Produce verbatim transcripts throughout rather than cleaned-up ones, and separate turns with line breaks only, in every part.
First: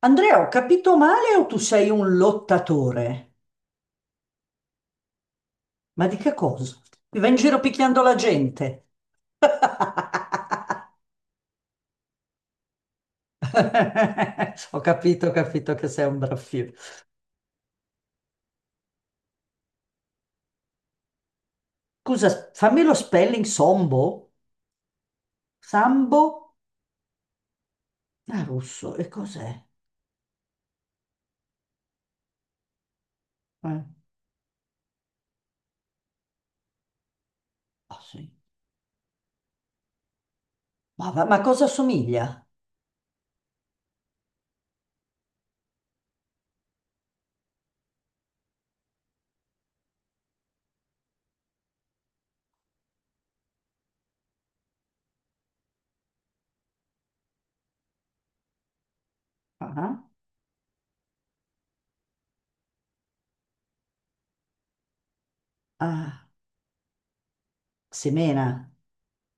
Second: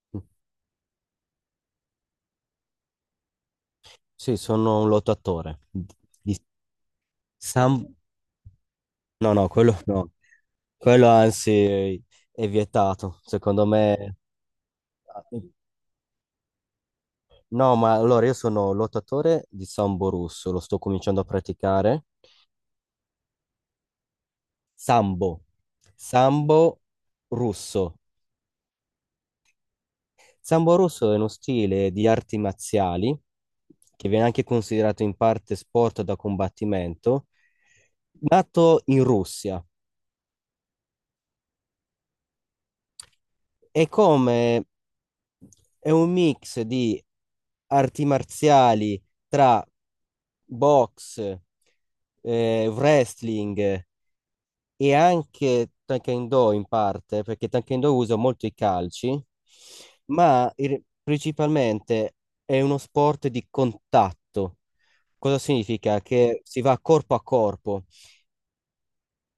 Andrea, ho capito male o tu sei un lottatore?
Sì, sono un lottatore.
Ma di che
Di
cosa? Mi vai in giro
Sam...
picchiando la gente.
No, no, quello no. Quello anzi è vietato, secondo me.
Ho capito, ho capito che sei un braffio.
No, ma allora io sono lottatore di sambo russo, lo sto cominciando a praticare.
Scusa, fammi lo spelling sombo?
Sambo.
Sambo?
Sambo russo.
Ah, russo, e cos'è?
Sambo russo è uno stile di arti marziali
Eh,
che viene anche considerato in parte sport da combattimento,
ah, sì.
nato in Russia.
Ma, va- ma cosa somiglia?
è come è un mix di arti marziali tra box, eh, wrestling e anche Taekwondo in parte, perché Taekwondo usa molto i calci,
Ah, ah,
ma il- principalmente è uno sport di contatto. Cosa significa?
ah,
Che si va corpo a corpo.
semena.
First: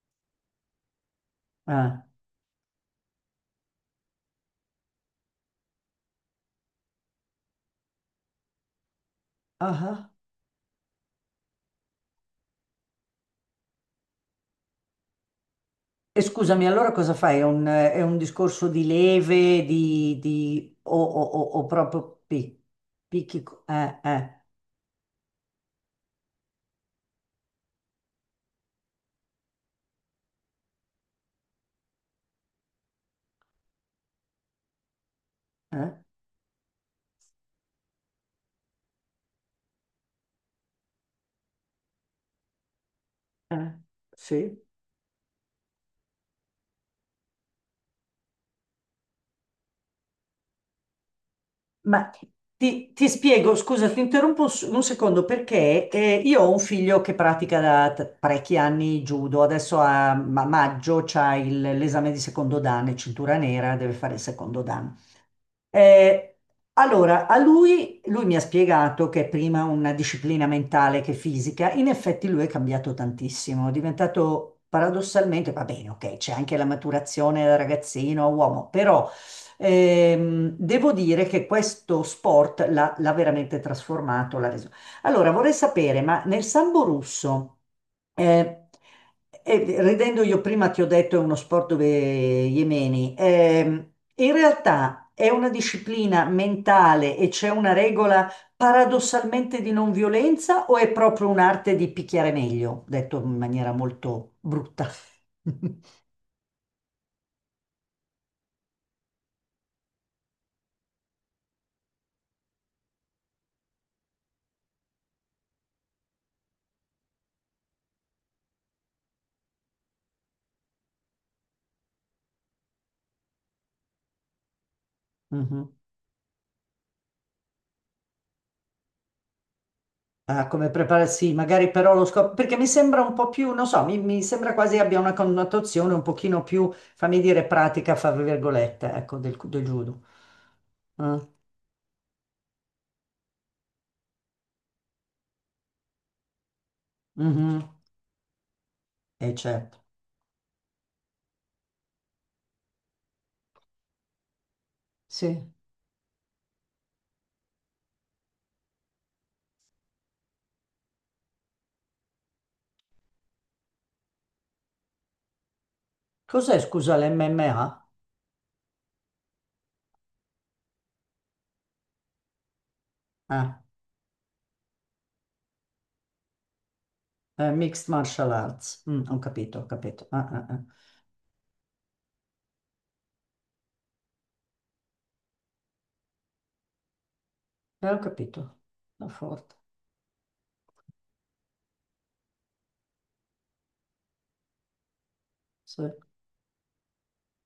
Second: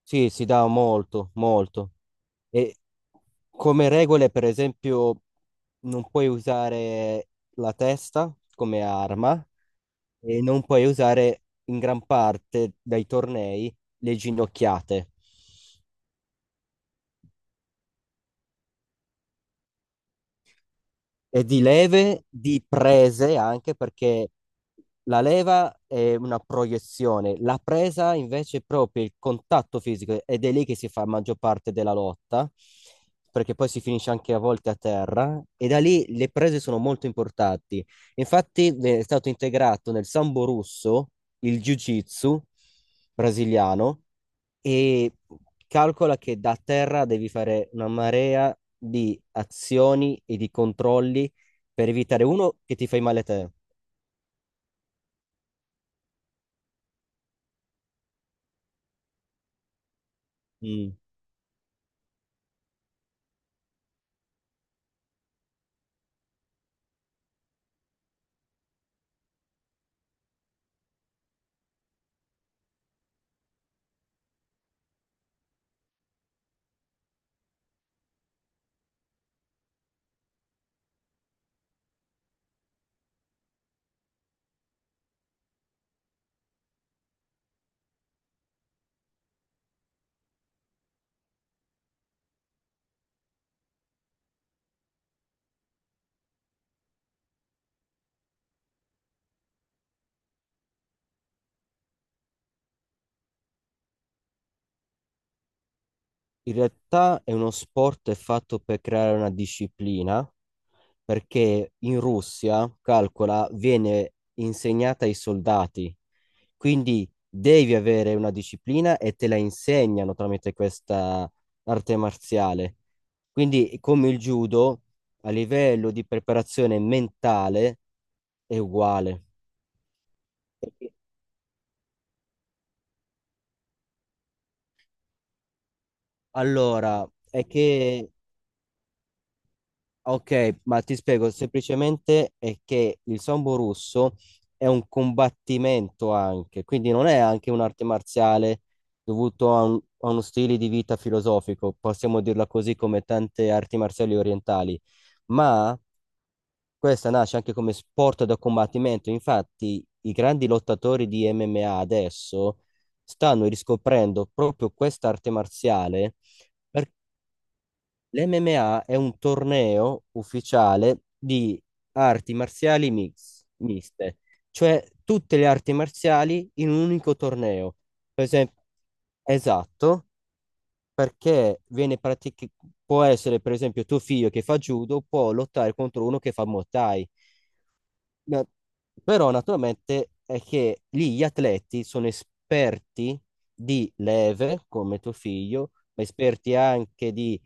Sì, si dà molto, molto.
Ah,
E come regole, per esempio, non puoi usare la testa come arma
ah, ah.
e non puoi usare in gran parte dai tornei le ginocchiate.
E scusami, allora cosa fai? È un, è un discorso di leve, di, di- o, o- o-
E di
o proprio
leve,
pi,
di prese
picchi, co-
anche
eh,
perché
eh,
la leva è una proiezione, la presa invece è proprio il contatto fisico ed è lì che si fa la maggior parte della lotta, perché poi si finisce anche a volte a terra e da
eh,
lì le prese sono molto importanti. Infatti eh, è stato integrato nel sambo russo il jiu-jitsu
eh,
brasiliano
sì.
e calcola che da terra devi fare una marea di azioni e di controlli per
Ma
evitare uno che ti
ti,
fai
ti
male te.
spiego, scusa, ti interrompo un, s- un secondo perché eh, io ho un figlio che pratica da t- parecchi anni judo, adesso a ma-
Mm.
maggio c'ha il- l'esame di secondo dan, è cintura nera, deve fare il secondo dan. Eh, allora, a lui, lui mi ha spiegato che è prima una disciplina mentale che fisica, in effetti lui è cambiato tantissimo, è diventato paradossalmente, va bene, ok, c'è anche la maturazione da ragazzino a uomo, però... Ehm, devo dire che questo sport l'ha l'ha veramente trasformato, l'ha reso. Allora, vorrei sapere, ma nel sambo russo, eh, eh, ridendo io prima ti ho detto è uno sport dove gli emeni, ehm, in realtà è una disciplina mentale e c'è una regola paradossalmente di non violenza o è proprio un'arte di picchiare meglio, detto in maniera molto brutta?
In realtà è uno sport fatto per creare una disciplina, perché in Russia, calcola, viene insegnata ai soldati, quindi devi avere una disciplina e te la insegnano tramite questa arte marziale. Quindi, come il judo, a
Mhm.
livello di preparazione mentale è uguale.
Ah, come prepararsi, magari però lo scopo, perché mi sembra un po' più, non so, mi, mi sembra quasi abbia una connotazione un pochino più,
Allora,
fammi dire,
è
pratica,
che
fra virgolette, ecco, del, del judo.
Ok, ma ti
Ah,
spiego semplicemente è che il sambo russo è un combattimento anche, quindi non è anche
mhm,
un'arte marziale
E
dovuto a,
certo,
un- a uno stile di vita filosofico, possiamo dirla così come tante arti marziali orientali,
sì.
ma questa nasce anche come sport da combattimento. Infatti, i grandi lottatori di M M A adesso stanno riscoprendo proprio questa arte marziale.
Cos'è, scusa, l'M M A?
L'M M A è un torneo ufficiale di arti marziali mix-
Ah,
miste, cioè tutte le arti marziali in un unico
eh,
torneo.
Mixed
Per
Martial
esempio,
Arts. Mm, ho capito, ho capito.
esatto,
Ah, ah, ah.
perché viene pratic- può essere, per esempio, tuo figlio che fa judo può lottare contro uno che fa Muay Thai.
Eh, ho
No.
capito, la
Però
forte,
naturalmente è che lì gli atleti sono esperti di leve, come tuo figlio,
sì.
ma esperti anche di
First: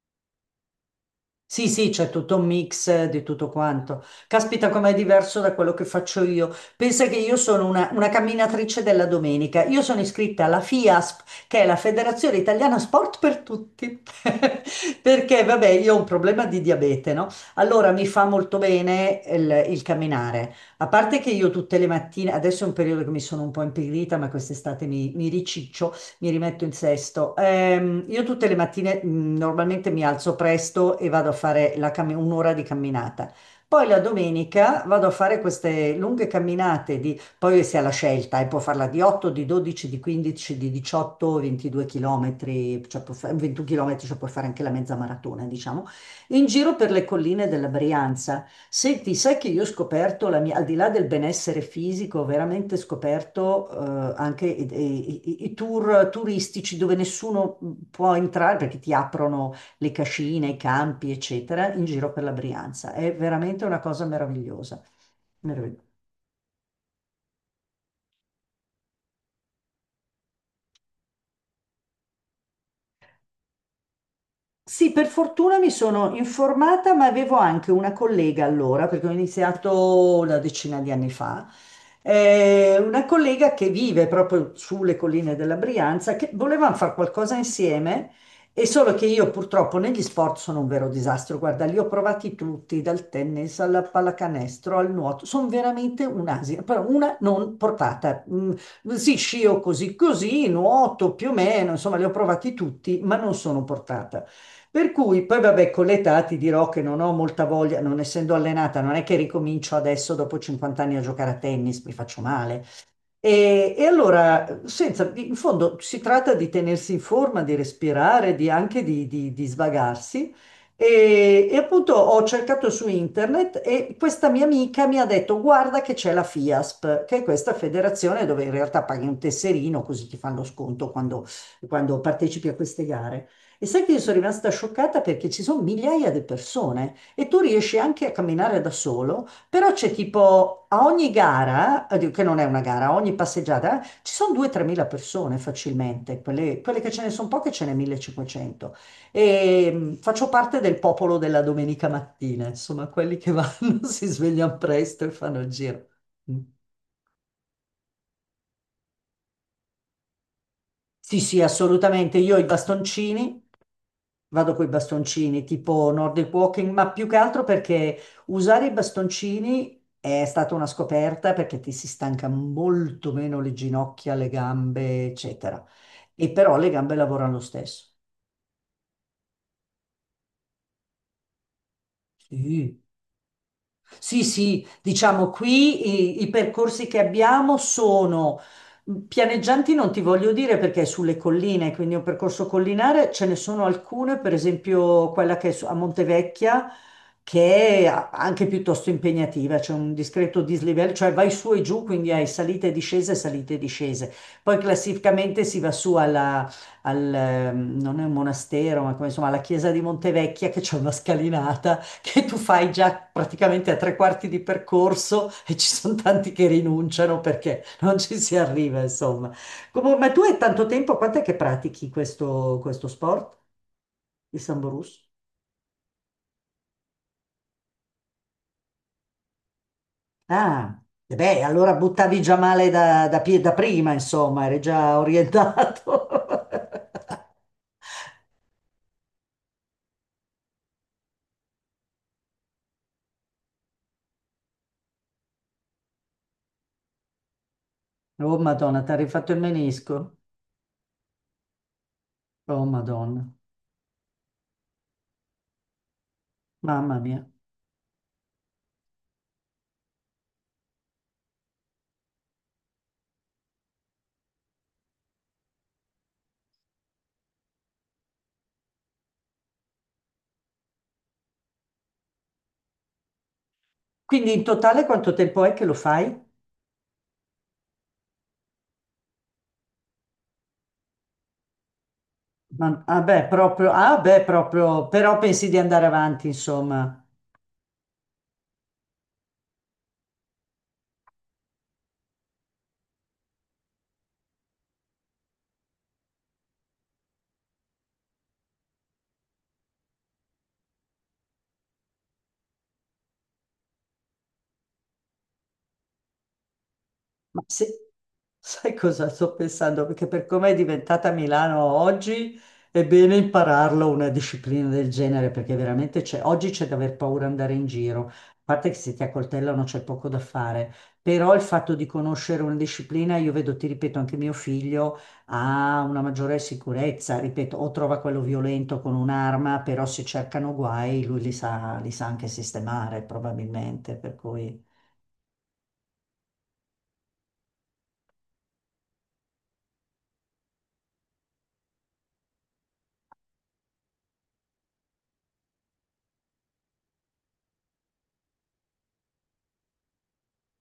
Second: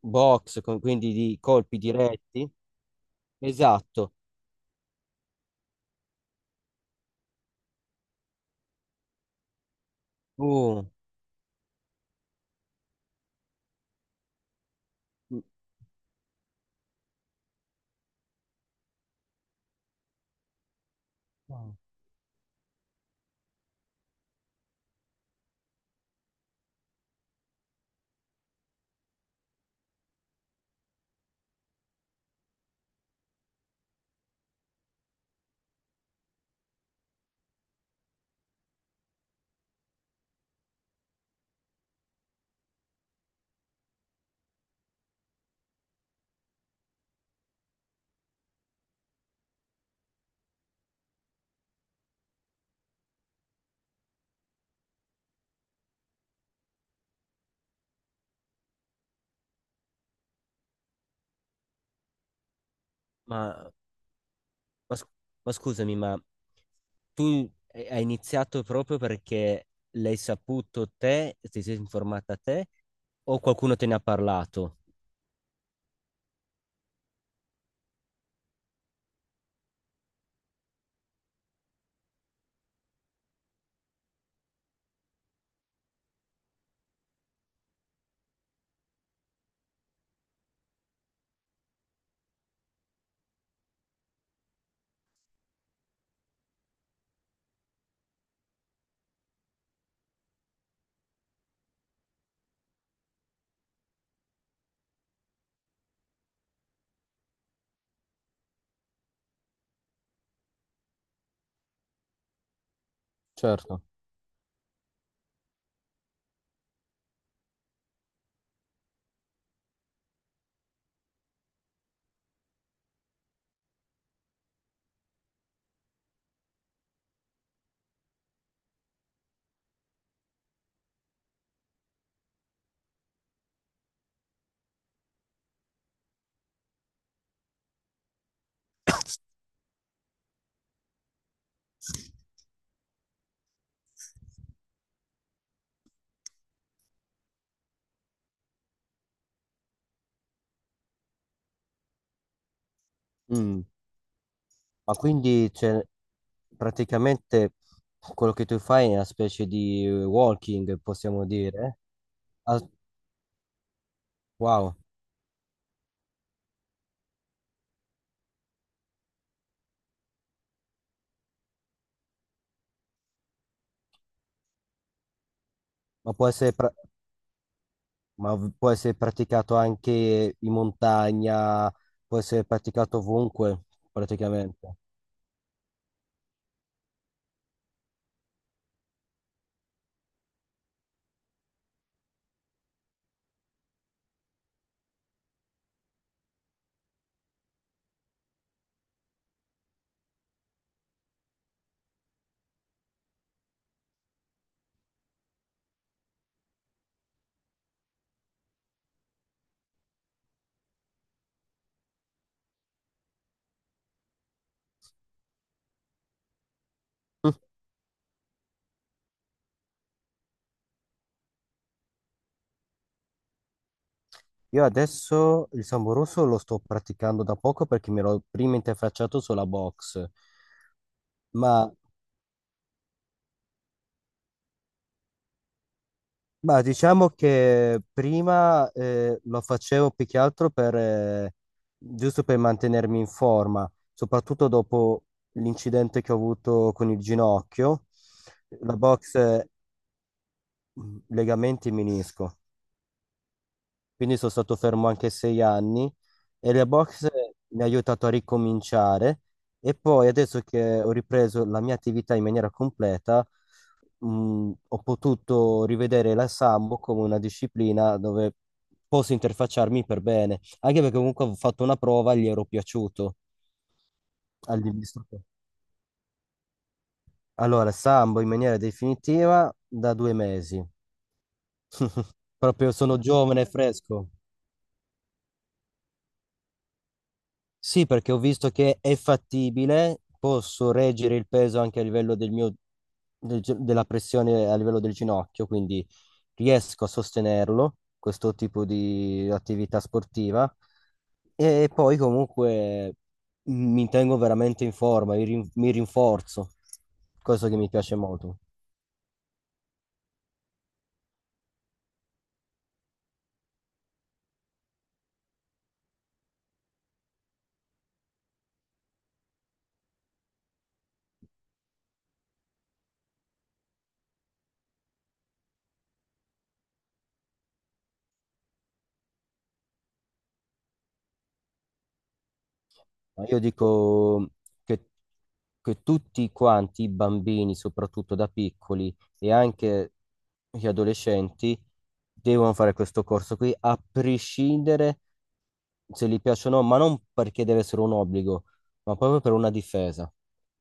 box, con- quindi di
Sì,
colpi
sì, c'è tutto un
diretti.
mix eh, di tutto quanto.
Esatto.
Caspita, com'è diverso da quello che faccio io. Pensa che io sono una, una camminatrice della domenica. Io sono iscritta alla
Uh,
FIASP, che è la Federazione Italiana Sport per Tutti. Perché,
m-
vabbè, io ho un problema di diabete, no? Allora mi fa molto bene il, il camminare. A parte che io tutte le mattine, adesso è un periodo che mi sono un po' impigrita, ma quest'estate mi, mi riciccio, mi rimetto in sesto. Ehm, io tutte le mattine mh, normalmente mi alzo presto e vado a fare la cammi- un'ora di camminata. Poi la domenica vado a fare queste lunghe camminate di, poi si ha la scelta, e può farla di otto, di dodici, di quindici, di diciotto, ventidue chilometri, cioè può fa- ventuno chilometri, cioè puoi fare anche la mezza maratona, diciamo, in giro per le colline della Brianza. Senti, sai che io ho scoperto la mia, al di là del benessere fisico, ho veramente scoperto eh, anche i, i- i- i tour turistici dove nessuno mm, può entrare perché ti aprono le cascine, i campi, eccetera, in giro per la Brianza. È veramente
ma,
una cosa meravigliosa.
ma sc- ma
Meravigliosa.
scusami, ma tu hai hai iniziato proprio perché l'hai saputo te, ti sei informata te, o qualcuno te ne ha parlato?
Sì, per fortuna mi sono informata, ma avevo anche una collega allora, perché ho iniziato una decina di anni fa, eh, una collega che vive proprio sulle colline della Brianza, che volevano fare qualcosa insieme, e solo che io purtroppo negli sport sono un vero disastro. Guarda, li ho provati tutti, dal tennis alla pallacanestro al nuoto, sono veramente un'asia, però una non portata. Mm, sì, scio così così, nuoto più o meno, insomma, li ho provati tutti, ma non sono portata. Per cui poi vabbè, con l'età ti dirò che non ho molta voglia, non essendo allenata, non è che ricomincio adesso dopo cinquanta anni a giocare a tennis, mi faccio male. E,
Certo.
e allora, senza- in fondo si tratta di tenersi in forma, di respirare, di anche di, di- di svagarsi. E, e appunto ho cercato su internet e questa mia amica mi ha detto: Guarda che c'è la FIASP, che è questa federazione dove in realtà paghi un tesserino così ti fanno sconto quando, quando partecipi a queste gare. E sai che io sono rimasta scioccata perché ci sono migliaia di persone e tu riesci anche a camminare da solo. Però c'è tipo a ogni gara, eh, che non è una gara, a ogni passeggiata, eh, ci sono due o tre persone facilmente, quelle, quelle che ce ne sono poche ce ne millecinquecento. E mh, faccio parte del popolo della domenica mattina, insomma, quelli che
Mm.
vanno, si svegliano
Ma
presto e fanno il
quindi cioè,
giro. Mm.
praticamente quello che tu fai è una specie di walking,
Sì,
possiamo
sì,
dire.
assolutamente. Io ho i
Ah,
bastoncini. Vado con i
wow,
bastoncini, tipo Nordic Walking, ma più che altro perché usare i bastoncini è stata una scoperta perché ti si stanca molto meno le ginocchia, le gambe, eccetera.
ma può
E
essere,
però le
pra-
gambe lavorano lo stesso.
ma v- può essere praticato anche in montagna, può essere
Sì.
praticato ovunque,
Sì, sì,
praticamente.
diciamo qui i, i percorsi che abbiamo sono pianeggianti, non ti voglio dire perché è sulle colline, quindi è un percorso collinare, ce ne sono alcune, per esempio quella che è su- a Montevecchia, che è a- anche piuttosto impegnativa, c'è un discreto dislivello, cioè vai su e giù, quindi hai salite e discese, salite e discese. Poi classificamente si va su alla, al, ehm, non è un monastero, ma come, insomma alla chiesa di Montevecchia che c'è una scalinata che tu fai già praticamente a tre quarti di percorso e ci sono tanti che rinunciano
Mm.
perché non ci si arriva, insomma. Comunque, ma tu hai tanto tempo, quant'è che pratichi questo, questo sport, il
Io
samburus?
adesso il sambo russo lo sto praticando da poco perché mi ero prima interfacciato sulla box,
Ah, e beh,
ma
allora buttavi già male da, da pie- da prima, insomma, eri già orientato.
Ma diciamo che prima eh, lo facevo più che altro per, eh, giusto per mantenermi in forma, soprattutto dopo l'incidente che ho avuto con il ginocchio,
Oh,
la
Madonna, ti ha
box,
rifatto il
eh,
menisco?
legamenti menisco,
Oh, Madonna,
quindi sono stato fermo anche sei anni e la
mamma
box
mia.
mi ha aiutato a ricominciare e poi adesso che ho ripreso la mia attività in maniera completa, mh, ho potuto rivedere la Sambo come una disciplina dove posso interfacciarmi per bene, anche perché comunque ho fatto una prova e gli ero piaciuto
Quindi in totale quanto
all'istruttore.
tempo è che lo fai?
Allora, Sambo in maniera definitiva da due mesi. Proprio
Ma,
sono
ah beh,
giovane e
proprio, ah
fresco.
beh, proprio, però pensi di andare avanti, insomma.
Sì, perché ho visto che è fattibile, posso reggere il peso anche a livello del mio, del gi- della pressione a livello del ginocchio, quindi riesco a sostenerlo, questo tipo di attività sportiva. E poi comunque mi tengo veramente in forma, mi rin- mi rinforzo,
Ma
cosa che mi
se-
piace molto.
sai cosa sto pensando? Perché per come è diventata Milano oggi, è bene impararlo una disciplina del genere, perché veramente c'è, oggi c'è da aver paura andare in giro. A parte che se ti accoltellano c'è poco da fare, però il fatto di conoscere una disciplina, io vedo, ti ripeto, anche mio figlio ha una maggiore sicurezza, ripeto, o trova quello violento con un'arma, però se cercano guai, lui li sa, li sa anche sistemare
Ma io
probabilmente, per
dico
cui...
che, che tutti quanti, i bambini, soprattutto da piccoli e anche gli adolescenti, devono fare questo corso qui, a prescindere se gli piace o no, ma non perché deve essere un obbligo, ma proprio per una difesa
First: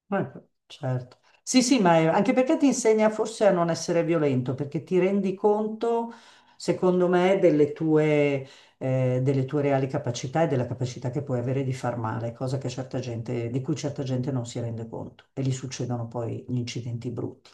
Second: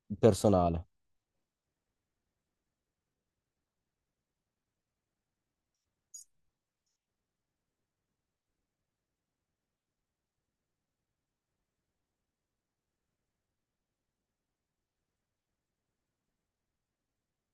Eh,
personale.
certo. Sì, sì, ma è- anche perché ti insegna forse a non essere violento, perché ti rendi conto, secondo me, delle tue, eh, delle tue reali capacità e della capacità che puoi avere di far male, cosa che certa gente, di cui certa gente non si rende conto e gli succedono poi gli incidenti brutti.